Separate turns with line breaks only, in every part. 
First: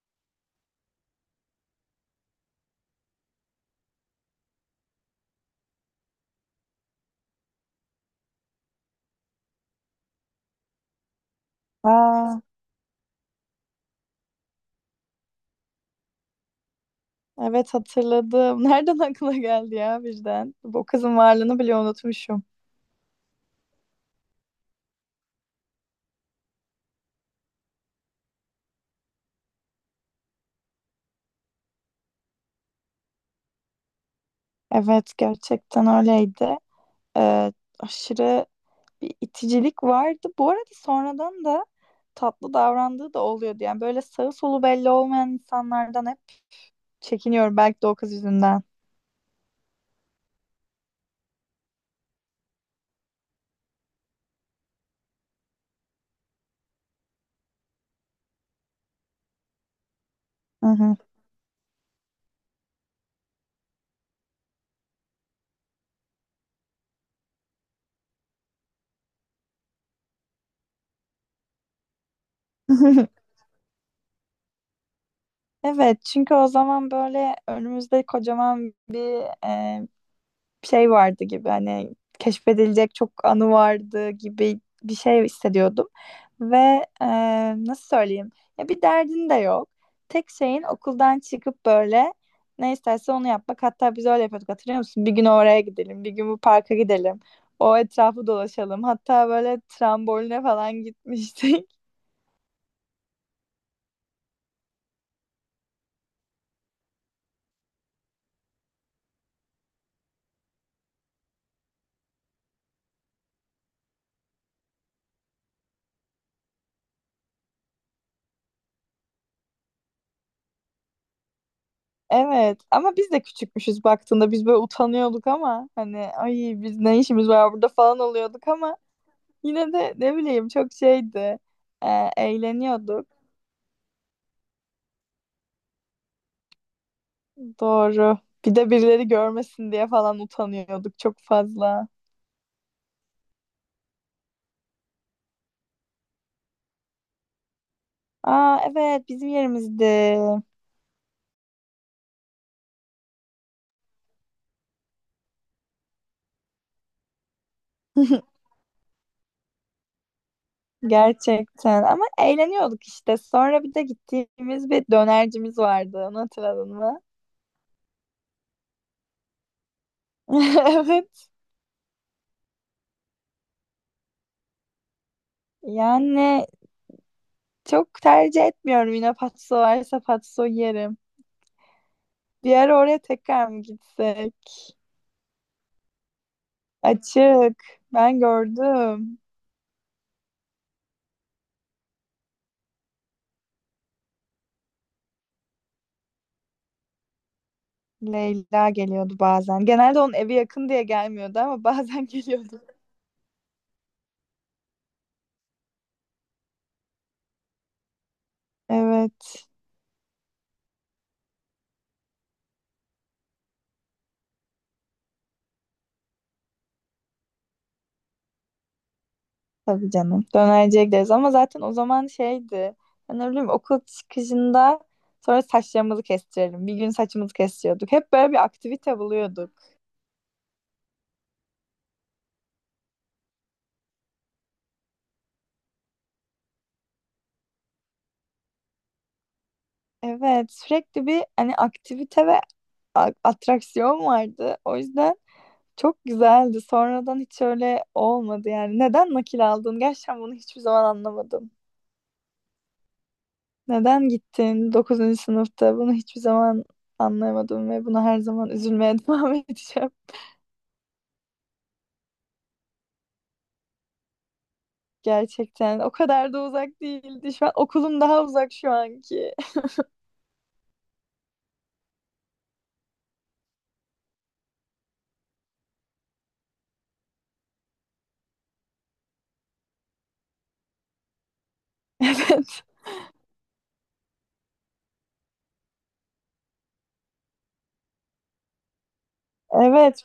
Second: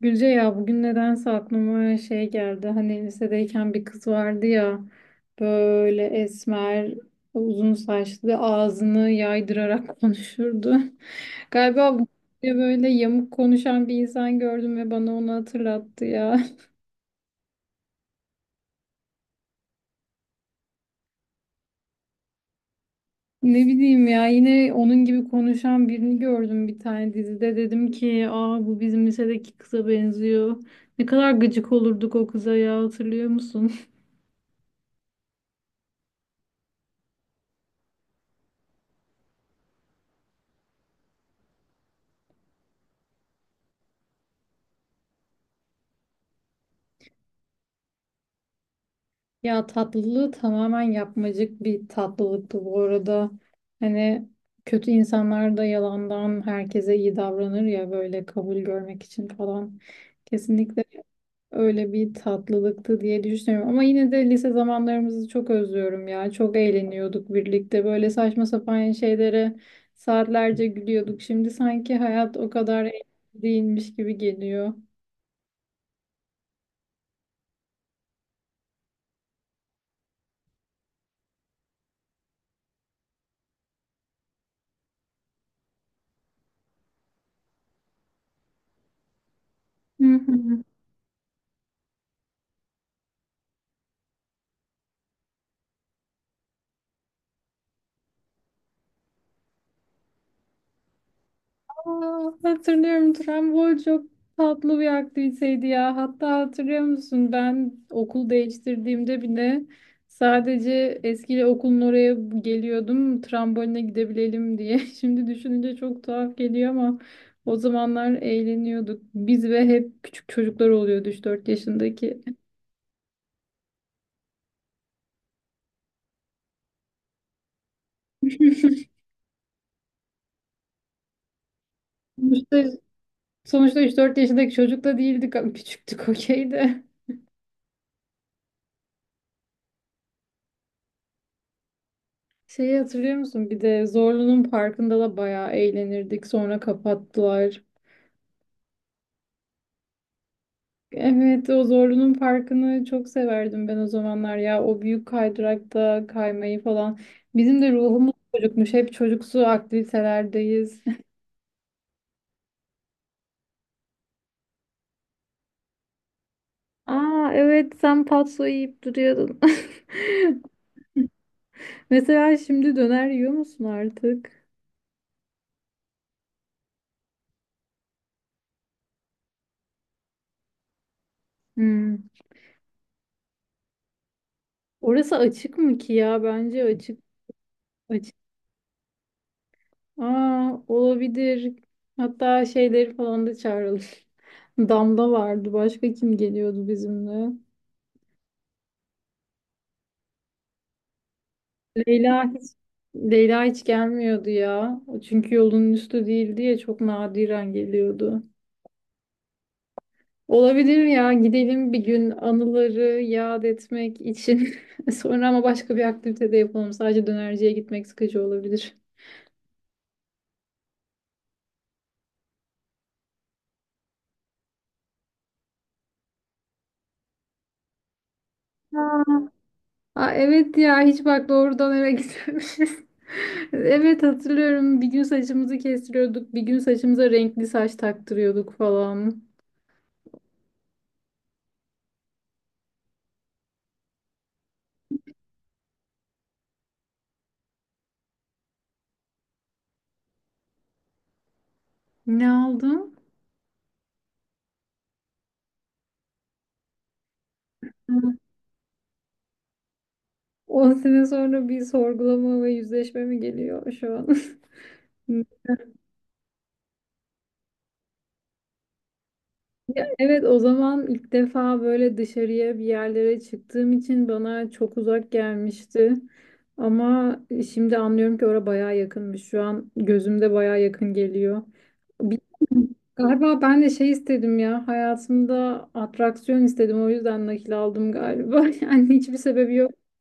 Gülce ya bugün nedense aklıma şey geldi. Hani lisedeyken bir kız vardı ya böyle esmer, uzun saçlı, ağzını yaydırarak konuşurdu. Galiba bu
Aa,
diye böyle yamuk konuşan bir insan gördüm ve bana onu hatırlattı ya.
evet hatırladım. Nereden aklına geldi ya birden? Bu kızın varlığını bile unutmuşum.
Ne bileyim ya yine onun gibi konuşan birini gördüm bir tane dizide. Dedim ki aa bu bizim lisedeki kıza benziyor. Ne kadar gıcık olurduk o kıza ya hatırlıyor musun?
Evet gerçekten öyleydi. Ee, aşırı bir iticilik vardı. Bu arada sonradan da tatlı davrandığı da oluyordu. Yani böyle sağı solu belli olmayan insanlardan hep çekiniyorum. Belki de o kız yüzünden.
Ya tatlılığı tamamen yapmacık bir tatlılıktı bu arada. Hani kötü insanlar da yalandan herkese iyi davranır ya böyle kabul görmek için falan.
Hı
Kesinlikle
hı.
öyle bir tatlılıktı diye düşünüyorum. Ama yine de lise zamanlarımızı çok özlüyorum ya. Çok eğleniyorduk birlikte. Böyle saçma sapan şeylere saatlerce gülüyorduk. Şimdi sanki hayat o kadar eğlenceli değilmiş gibi geliyor.
Evet çünkü o zaman böyle önümüzde kocaman bir şey vardı gibi hani keşfedilecek çok anı vardı gibi bir şey hissediyordum. Ve e, nasıl söyleyeyim? Ya bir derdin de yok. Tek şeyin okuldan çıkıp böyle ne isterse onu yapmak. Hatta biz öyle yapıyorduk hatırlıyor musun? Bir gün oraya gidelim, bir gün bu parka gidelim. O etrafı dolaşalım. Hatta böyle tramboline falan gitmiştik.
Aa, hatırlıyorum Trambol çok tatlı bir aktiviteydi ya. Hatta hatırlıyor musun ben okul değiştirdiğimde bile sadece eski okulun oraya geliyordum tramboline gidebilelim diye. Şimdi düşününce çok tuhaf geliyor ama o zamanlar eğleniyorduk. Biz ve hep küçük çocuklar oluyordu 3-4 yaşındaki.
Evet ama biz de küçükmüşüz baktığında biz böyle utanıyorduk ama hani ay biz ne işimiz var burada falan oluyorduk ama yine de ne bileyim çok şeydi.
Sonuçta,
Eğleniyorduk.
sonuçta, 3-4 yaşındaki çocuk da değildik ama küçüktük okey de.
Doğru. Bir de birileri görmesin diye falan utanıyorduk çok fazla.
Şeyi hatırlıyor musun? Bir de Zorlu'nun parkında da bayağı eğlenirdik. Sonra kapattılar.
Aa evet bizim yerimizdi.
Evet, o Zorlu'nun parkını çok severdim ben o zamanlar ya. O büyük kaydırakta kaymayı falan. Bizim de ruhumuz çocukmuş. Hep çocuksu aktivitelerdeyiz.
Gerçekten ama eğleniyorduk işte. Sonra bir de gittiğimiz bir dönercimiz vardı. Onu hatırladın mı?
Aa evet, sen patso yiyip duruyordun.
Evet.
Mesela şimdi döner yiyor musun artık?
Yani çok tercih etmiyorum yine patso varsa patso yerim.
Hmm.
Bir ara oraya tekrar mı gitsek?
Orası açık mı ki ya? Bence açık.
Açık.
Açık.
Ben gördüm.
Aa, olabilir. Hatta şeyleri falan da çağıralım. Damla vardı. Başka kim geliyordu bizimle?
Leyla geliyordu bazen. Genelde onun evi yakın diye gelmiyordu ama bazen
Leyla hiç
geliyordu.
Leyla hiç gelmiyordu ya. Çünkü yolun üstü değildi ya çok nadiren geliyordu.
Evet.
Olabilir ya, gidelim bir gün anıları yad etmek için. Sonra ama başka bir aktivite de yapalım. Sadece dönerciye gitmek sıkıcı olabilir.
Tabii canım. Dönerciye gideriz ama zaten o zaman şeydi. Ben ne bileyim okul çıkışında sonra saçlarımızı kestirelim. Bir gün saçımızı kestiriyorduk. Hep böyle bir aktivite
Ha.
buluyorduk.
Aa, evet ya hiç bak doğrudan eve gitmemişiz. Evet hatırlıyorum, bir gün saçımızı kestiriyorduk, bir gün saçımıza renkli saç taktırıyorduk falan.
Evet. Sürekli bir hani aktivite ve atraksiyon vardı. O yüzden çok güzeldi. Sonradan hiç öyle olmadı yani. Neden nakil aldın? Gerçekten bunu hiçbir zaman anlamadım.
Ne aldım?
Neden gittin dokuzuncu sınıfta? Bunu hiçbir zaman anlayamadım ve buna her zaman üzülmeye devam edeceğim.
10 sene sonra bir sorgulama ve yüzleşme mi geliyor şu an?
Gerçekten o kadar da uzak değildi. Şu an okulum daha uzak şu anki.
Ya evet, o zaman ilk defa böyle dışarıya bir yerlere çıktığım için bana çok uzak gelmişti. Ama şimdi anlıyorum ki oraya bayağı yakınmış. Şu an gözümde bayağı yakın geliyor. Bir-
Evet.
Galiba ben de şey istedim ya, hayatımda atraksiyon istedim, o yüzden nakil aldım galiba. Yani hiçbir sebebi yok.
Evet.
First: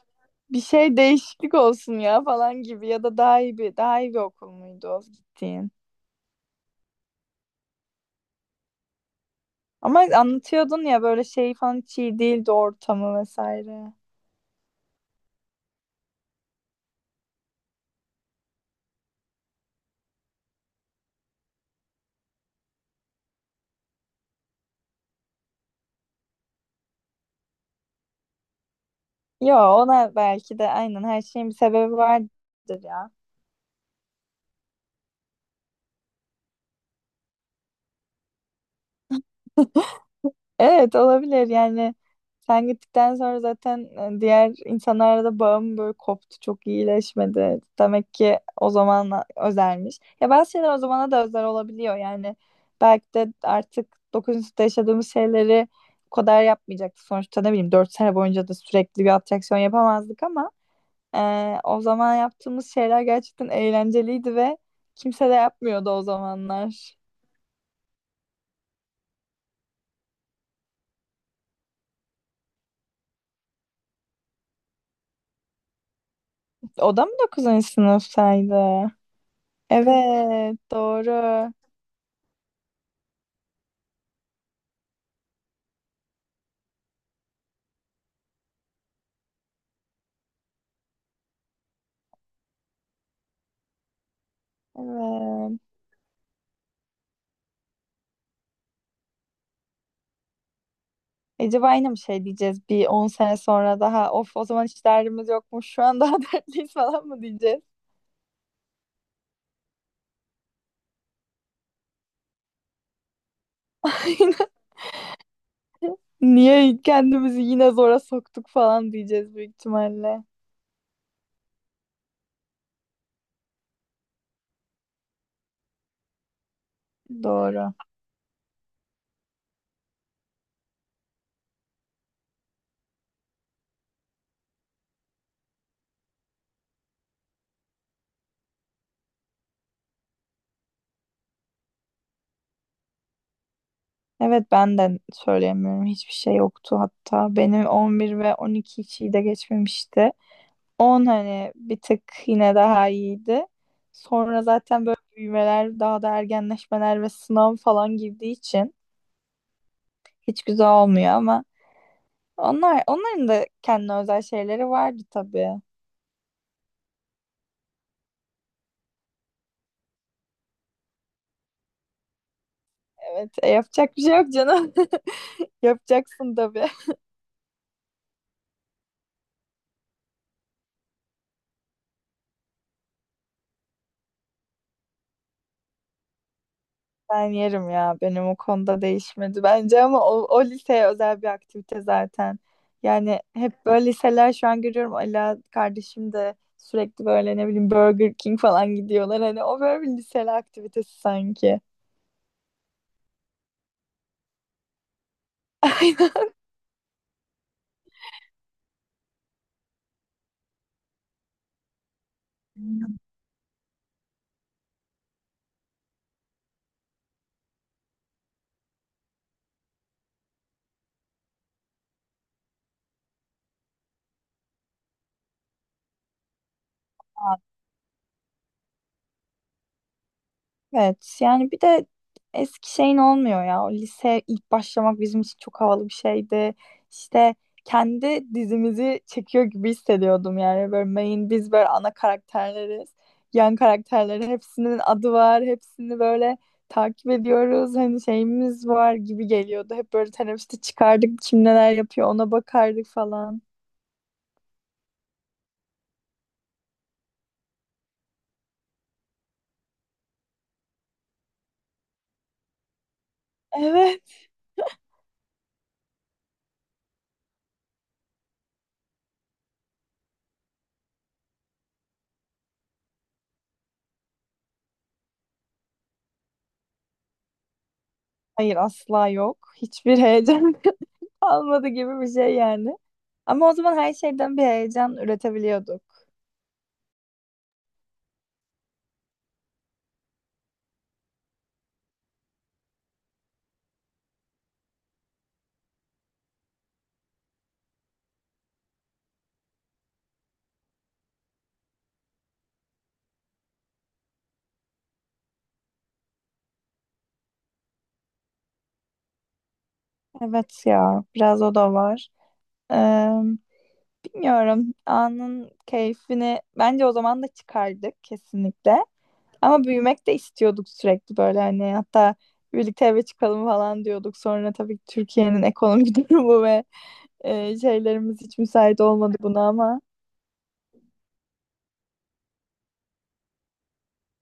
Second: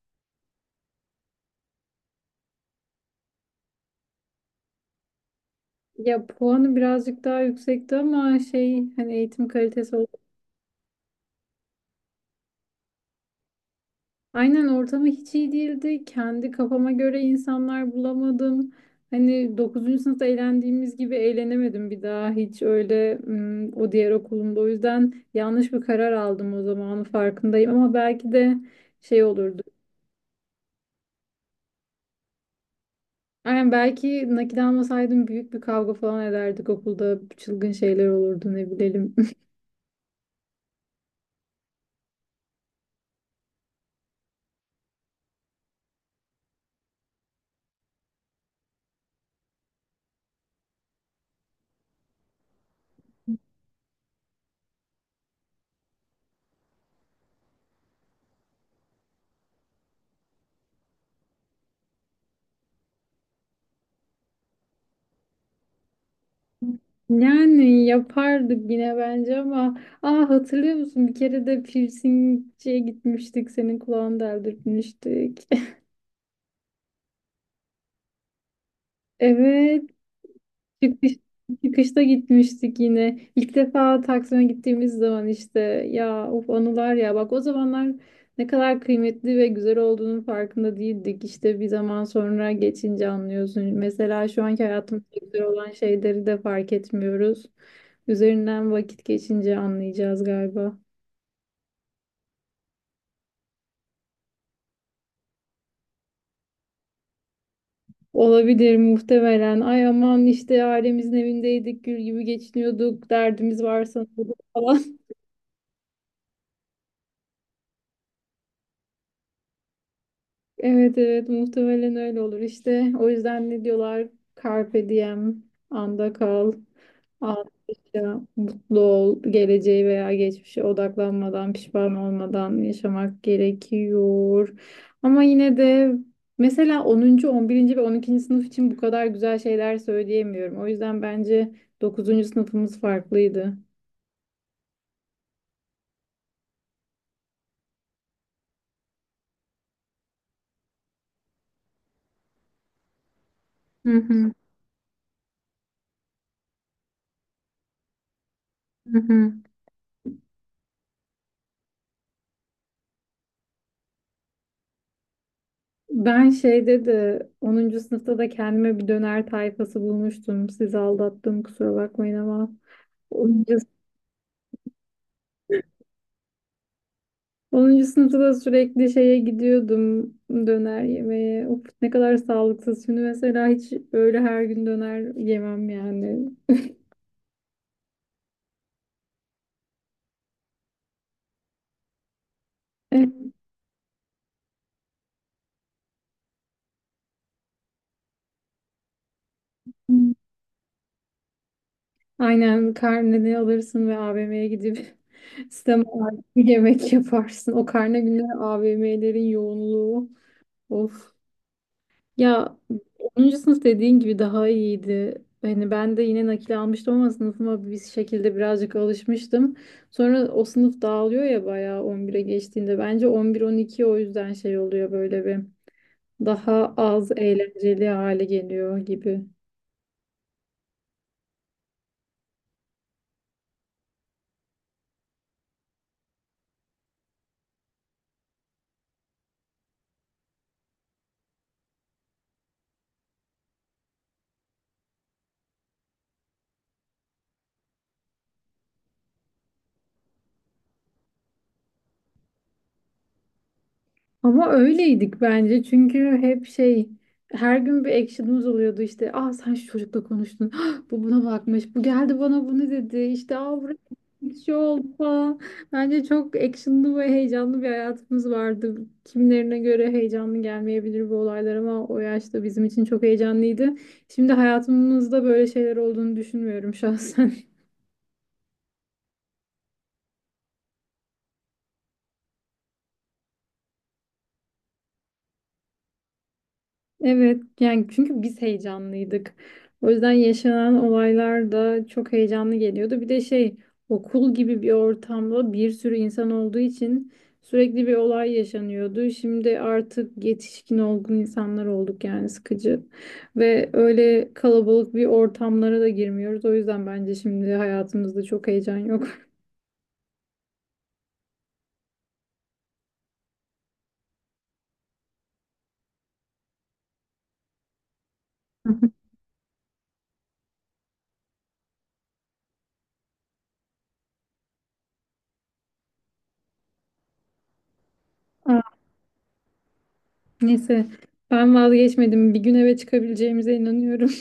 Bir şey değişiklik olsun ya falan gibi ya da daha iyi bir okul muydu o gittiğin?
Ya puanı birazcık daha yüksekti ama şey, hani eğitim kalitesi.
Ama anlatıyordun ya böyle şey falan hiç iyi değildi ortamı vesaire.
Aynen, ortamı hiç iyi değildi. Kendi kafama göre insanlar bulamadım. Hani 9. sınıfta eğlendiğimiz gibi eğlenemedim bir daha hiç öyle, o diğer okulumda. O yüzden yanlış bir karar aldım o, zamanın farkındayım ama belki de şey
Yo
olurdu.
ona belki de aynen her şeyin bir sebebi vardır ya.
Aynen, belki nakit almasaydım büyük bir kavga falan ederdik okulda. Çılgın şeyler olurdu, ne bilelim.
Evet olabilir yani sen gittikten sonra zaten diğer insanlarla da bağım böyle koptu çok iyileşmedi. Demek ki o zaman özelmiş. Ya bazı şeyler o zamana da özel olabiliyor yani belki de artık dokuzuncu sınıfta yaşadığımız şeyleri o kadar yapmayacaktık. Sonuçta ne bileyim 4 sene boyunca da sürekli bir atraksiyon yapamazdık ama o zaman yaptığımız şeyler gerçekten eğlenceliydi ve kimse de yapmıyordu o zamanlar.
Yani yapardık yine bence ama. Aa, hatırlıyor musun? Bir kere de piercingciye gitmiştik. Senin kulağını deldirtmiştik.
O da mı 9. sınıftaydı?
Evet,
Evet,
çıkış,
doğru.
çıkışta gitmiştik yine. İlk defa Taksim'e gittiğimiz zaman işte, ya of anılar ya, bak o zamanlar ne kadar kıymetli ve güzel olduğunun farkında değildik. İşte bir zaman sonra geçince anlıyorsun. Mesela şu anki hayatımızda güzel
Evet.
olan şeyleri de fark etmiyoruz. Üzerinden vakit geçince anlayacağız galiba.
Acaba aynı mı şey diyeceğiz bir 10 sene sonra daha of o zaman hiç derdimiz yokmuş şu an daha dertliyiz falan mı diyeceğiz?
Olabilir muhtemelen. Ay aman işte ailemizin evindeydik, gül gibi geçiniyorduk, derdimiz varsa falan.
Niye kendimizi yine zora soktuk falan diyeceğiz büyük ihtimalle.
Evet evet, muhtemelen öyle olur işte. O yüzden ne diyorlar? Carpe diem, anda kal, an
Doğru.
yaşa, mutlu ol, geleceğe veya geçmişe odaklanmadan, pişman olmadan yaşamak gerekiyor. Ama yine de mesela 10. 11. ve 12. sınıf için bu kadar güzel şeyler söyleyemiyorum. O yüzden bence dokuzuncu sınıfımız farklıydı.
Evet ben de söyleyemiyorum. Hiçbir şey yoktu hatta. Benim 11 ve 12 içi de geçmemişti. On hani bir tık yine daha iyiydi.
Hı hı.
Sonra zaten böyle büyümeler, daha da ergenleşmeler ve sınav falan girdiği için
Hı hı.
hiç güzel olmuyor ama onlar onların da kendine özel şeyleri vardı tabii.
Ben şeyde de 10. sınıfta da kendime bir döner tayfası bulmuştum. Sizi aldattım, kusura bakmayın ama
Evet,
onuncu
yapacak bir şey yok canım. Yapacaksın tabii.
10. sınıfta da sürekli şeye gidiyordum, döner yemeye. Of, ne kadar sağlıksız. Şimdi mesela hiç böyle her gün döner yemem yani.
Ben yerim ya. Benim o konuda değişmedi bence ama o liseye özel bir aktivite zaten.
Evet.
Yani hep böyle liseler şu an görüyorum. Ala kardeşim de sürekli böyle ne bileyim Burger King falan gidiyorlar. Hani o böyle bir liseli aktivitesi sanki.
Aynen, karneni alırsın ve AVM'ye gidip sistem olarak bir yemek yaparsın. O karne günleri AVM'lerin yoğunluğu. Of. Ya 10. sınıf dediğin gibi daha iyiydi. Hani ben de yine nakil almıştım ama sınıfıma bir şekilde birazcık alışmıştım. Sonra o sınıf dağılıyor ya bayağı 11'e geçtiğinde. Bence 11 12 o yüzden şey oluyor, böyle bir daha az
Aynen.
eğlenceli hale geliyor gibi.
Evet yani bir de eski şeyin olmuyor ya. O lise ilk başlamak bizim için çok havalı bir şeydi. İşte kendi dizimizi çekiyor gibi hissediyordum yani. Böyle main biz böyle ana karakterleriz. Yan karakterlerin hepsinin adı var. Hepsini böyle takip ediyoruz. Hani şeyimiz var gibi geliyordu. Hep böyle teneffüste çıkardık. Kim neler yapıyor ona bakardık falan.
Ama öyleydik bence çünkü hep şey, her gün bir action'ımız oluyordu işte: ah sen şu çocukla konuştun, ah, bu buna bakmış, bu geldi bana bunu dedi işte, ah buraya
Evet.
bir şey oldu falan. Bence çok action'lı ve heyecanlı bir hayatımız vardı. Kimlerine göre heyecanlı gelmeyebilir bu olaylar ama o yaşta bizim için çok heyecanlıydı. Şimdi hayatımızda böyle şeyler olduğunu düşünmüyorum şahsen.
Hayır asla yok. Hiçbir heyecan. Almadı gibi bir şey yani. Ama o zaman her şeyden bir heyecan üretebiliyorduk.
Evet yani, çünkü biz heyecanlıydık. O yüzden yaşanan olaylar da çok heyecanlı geliyordu. Bir de şey, okul gibi bir ortamda bir sürü insan olduğu için sürekli bir olay yaşanıyordu. Şimdi artık yetişkin olgun insanlar olduk yani, sıkıcı. Ve öyle kalabalık bir ortamlara da girmiyoruz. O yüzden bence şimdi hayatımızda çok heyecan yok.
Evet ya, biraz o da var. Ee, Bilmiyorum, anın keyfini bence o zaman da çıkardık kesinlikle. Ama büyümek de istiyorduk sürekli böyle hani hatta birlikte eve çıkalım falan diyorduk. Sonra tabii ki Türkiye'nin ekonomik durumu ve şeylerimiz hiç
Aa,
müsait olmadı buna ama.
neyse, ben vazgeçmedim. Bir gün eve çıkabileceğimize inanıyorum.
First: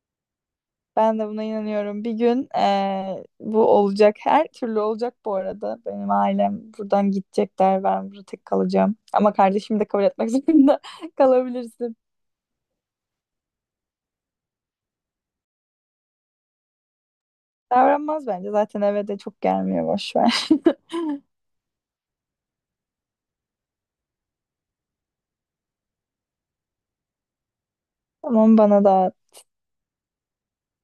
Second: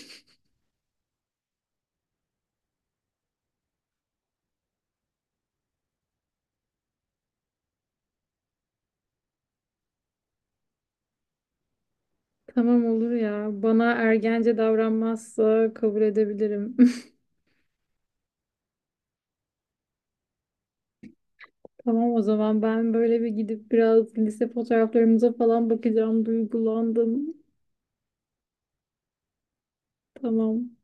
Ben de buna inanıyorum. Bir gün bu olacak. Her türlü olacak bu arada. Benim ailem buradan gidecekler. Ben burada tek kalacağım. Ama kardeşim de kabul etmek zorunda kalabilirsin.
Tamam olur ya. Bana ergence davranmazsa kabul edebilirim.
Davranmaz bence. Zaten eve de çok gelmiyor. Boş ver.
Tamam, o zaman ben böyle bir gidip biraz lise fotoğraflarımıza falan bakacağım. Duygulandım.
Tamam bana da
Tamam.